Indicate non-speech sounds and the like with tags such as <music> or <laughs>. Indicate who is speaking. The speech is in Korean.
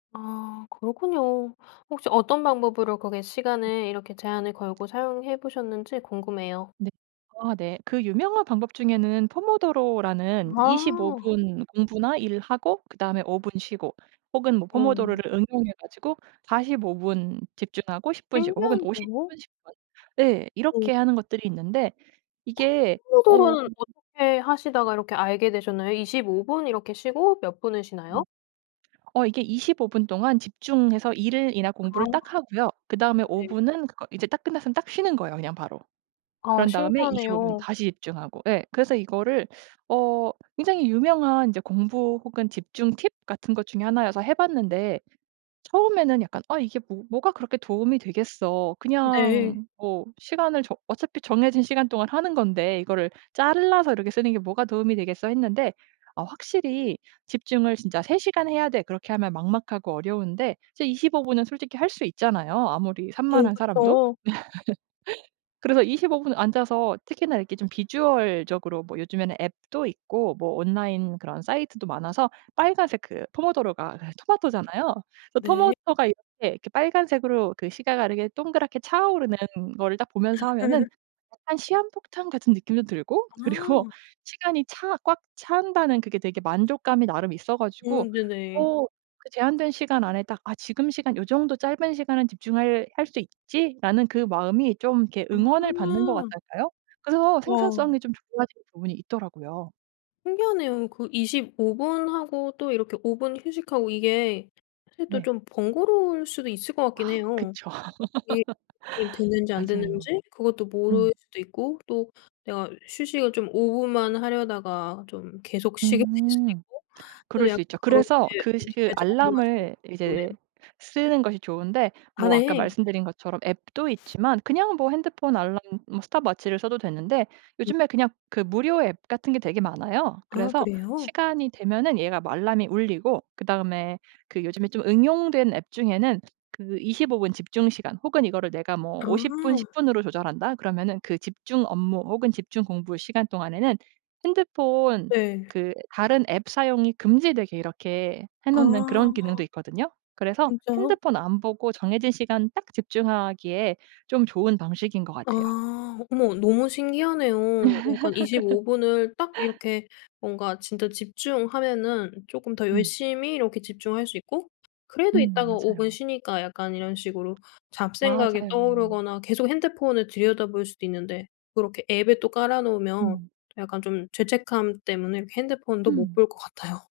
Speaker 1: 아 그렇군요. 혹시 어떤 방법으로 거기에 시간을 이렇게 제한을 걸고 사용해 보셨는지 궁금해요.
Speaker 2: 네. 아 네. 그 유명한 방법 중에는 포모도로라는 25
Speaker 1: 아.
Speaker 2: 분 공부나 일하고 그다음에 5 분 쉬고 혹은 뭐
Speaker 1: 오.
Speaker 2: 포모도로를 응용해 가지고 45 분 집중하고 10 분 쉬고 혹은 50
Speaker 1: 신기한데요?
Speaker 2: 분, 10 분 예 이렇게
Speaker 1: 음.
Speaker 2: 하는 것들이 있는데
Speaker 1: 크
Speaker 2: 이게 어
Speaker 1: 포모도로는 어떻게 하시다가 이렇게 알게 되셨나요? 25 분 이렇게 쉬고 몇 분을
Speaker 2: 음.
Speaker 1: 쉬나요?
Speaker 2: 어 이게 25 분 동안 집중해서 일이나
Speaker 1: 아
Speaker 2: 공부를 딱 하고요. 그다음에 5
Speaker 1: 네네.
Speaker 2: 분은 그거 이제 딱 끝났으면 딱 쉬는 거예요 그냥 바로.
Speaker 1: 아
Speaker 2: 그런 다음에 25 분
Speaker 1: 신기하네요.
Speaker 2: 다시 집중하고, 예. 그래서 이거를 어 굉장히 유명한 이제 공부 혹은 집중 팁 같은 것 중에 하나여서 해 봤는데 처음에는 약간 '아 이게 뭐 뭐가 그렇게 도움이 되겠어.
Speaker 1: 네.
Speaker 2: 그냥 뭐 시간을 정 어차피 정해진 시간 동안 하는 건데 이거를 잘라서 이렇게 쓰는 게 뭐가 도움이 되겠어.' 했는데 어 확실히 집중을 진짜 '3 시간 해야 돼.' 그렇게 하면 막막하고 어려운데 진짜 25 분은 솔직히 할 수 있잖아요, 아무리
Speaker 1: 오
Speaker 2: 산만한 사람도.
Speaker 1: 그쵸.
Speaker 2: <laughs> 그래서 25 분 앉아서 특히나 이렇게 좀 비주얼적으로 뭐 요즘에는 앱도 있고 뭐 온라인 그런 사이트도 많아서 빨간색 그 포모도로가 그 토마토잖아요. 그
Speaker 1: 네.
Speaker 2: 토마토가 이렇게 이렇게 빨간색으로 그 시간 가는 게 동그랗게 차오르는 거를 딱 보면서 하면은
Speaker 1: <laughs>
Speaker 2: 약간 시한폭탄 같은 느낌도 들고 그리고
Speaker 1: 아.
Speaker 2: 시간이 차 꽉 찬다는 그게 되게 만족감이 나름 있어
Speaker 1: 오
Speaker 2: 가지고
Speaker 1: 네네.
Speaker 2: 어 그 제한된 시간 안에 딱 '아 지금 시간 요정도 짧은 시간은 집중할 할 수 있지.'라는 그 마음이 좀 이렇게 응원을 받는 것
Speaker 1: 아.
Speaker 2: 같달까요. 그래서
Speaker 1: 와.
Speaker 2: 생산성이 좀 좋아진 부분이 있더라고요.
Speaker 1: 신기하네요. 그 25 분하고 또 이렇게 5 분 휴식하고 이게 사실 또
Speaker 2: 네.
Speaker 1: 좀 번거로울 수도 있을 것 같긴
Speaker 2: 아
Speaker 1: 해요.
Speaker 2: 그쵸.
Speaker 1: 이게 이
Speaker 2: <laughs>
Speaker 1: 됐는지 안
Speaker 2: 맞아요.
Speaker 1: 됐는지 그것도
Speaker 2: 음.
Speaker 1: 모를 수도 있고 또 내가 휴식을 좀 5 분만 하려다가 좀 계속 쉬게 될 수도
Speaker 2: 음.
Speaker 1: 있고
Speaker 2: 그럴
Speaker 1: 근데 약간
Speaker 2: 수 있죠.
Speaker 1: 그렇게
Speaker 2: 그래서 그 시 그
Speaker 1: 어떻게 적용하시는지
Speaker 2: 알람을
Speaker 1: 궁금해요.
Speaker 2: 이제 쓰는 것이 좋은데
Speaker 1: 아
Speaker 2: 뭐 아까
Speaker 1: 네.
Speaker 2: 말씀드린 것처럼 앱도 있지만 그냥 뭐 핸드폰 알람 뭐 스톱워치를 써도 되는데
Speaker 1: 음.
Speaker 2: 요즘에 그냥 그 무료 앱 같은 게 되게 많아요.
Speaker 1: 아
Speaker 2: 그래서
Speaker 1: 그래요?
Speaker 2: 시간이 되면은 얘가 막 알람이 울리고 그다음에 그 요즘에 좀 응용된 앱 중에는 그 25 분 집중 시간 혹은 '이거를 내가 뭐 50 분,
Speaker 1: 아.
Speaker 2: 10 분으로 조절한다.' 그러면은 그 집중 업무 혹은 집중 공부 시간 동안에는 핸드폰
Speaker 1: 네.
Speaker 2: 그 다른 앱 사용이 금지되게 이렇게 해 놓는 그런 기능도
Speaker 1: 아.
Speaker 2: 있거든요. 그래서
Speaker 1: 진짜요?
Speaker 2: 핸드폰 안 보고 정해진 시간 딱 집중하기에 좀 좋은 방식인 것 같아요.
Speaker 1: 아. 어머 너무 신기하네요. 약간 25 분을 딱
Speaker 2: <laughs>
Speaker 1: 이렇게 뭔가 진짜 집중하면은 쪼끔 더
Speaker 2: 음.
Speaker 1: 열심히 이렇게 집중할 수 있고 그래도
Speaker 2: 음
Speaker 1: 이따가 5 분
Speaker 2: 맞아요.
Speaker 1: 쉬니까 약간 이런 식으로 잡생각이
Speaker 2: 맞아요.
Speaker 1: 떠오르거나 계속 핸드폰을 들여다볼 수도 있는데 그렇게 앱에 또 깔아 놓으면
Speaker 2: 음.
Speaker 1: 약간 좀 죄책감 때문에 이렇게 핸드폰도 못
Speaker 2: 음.
Speaker 1: 볼 것 같아요.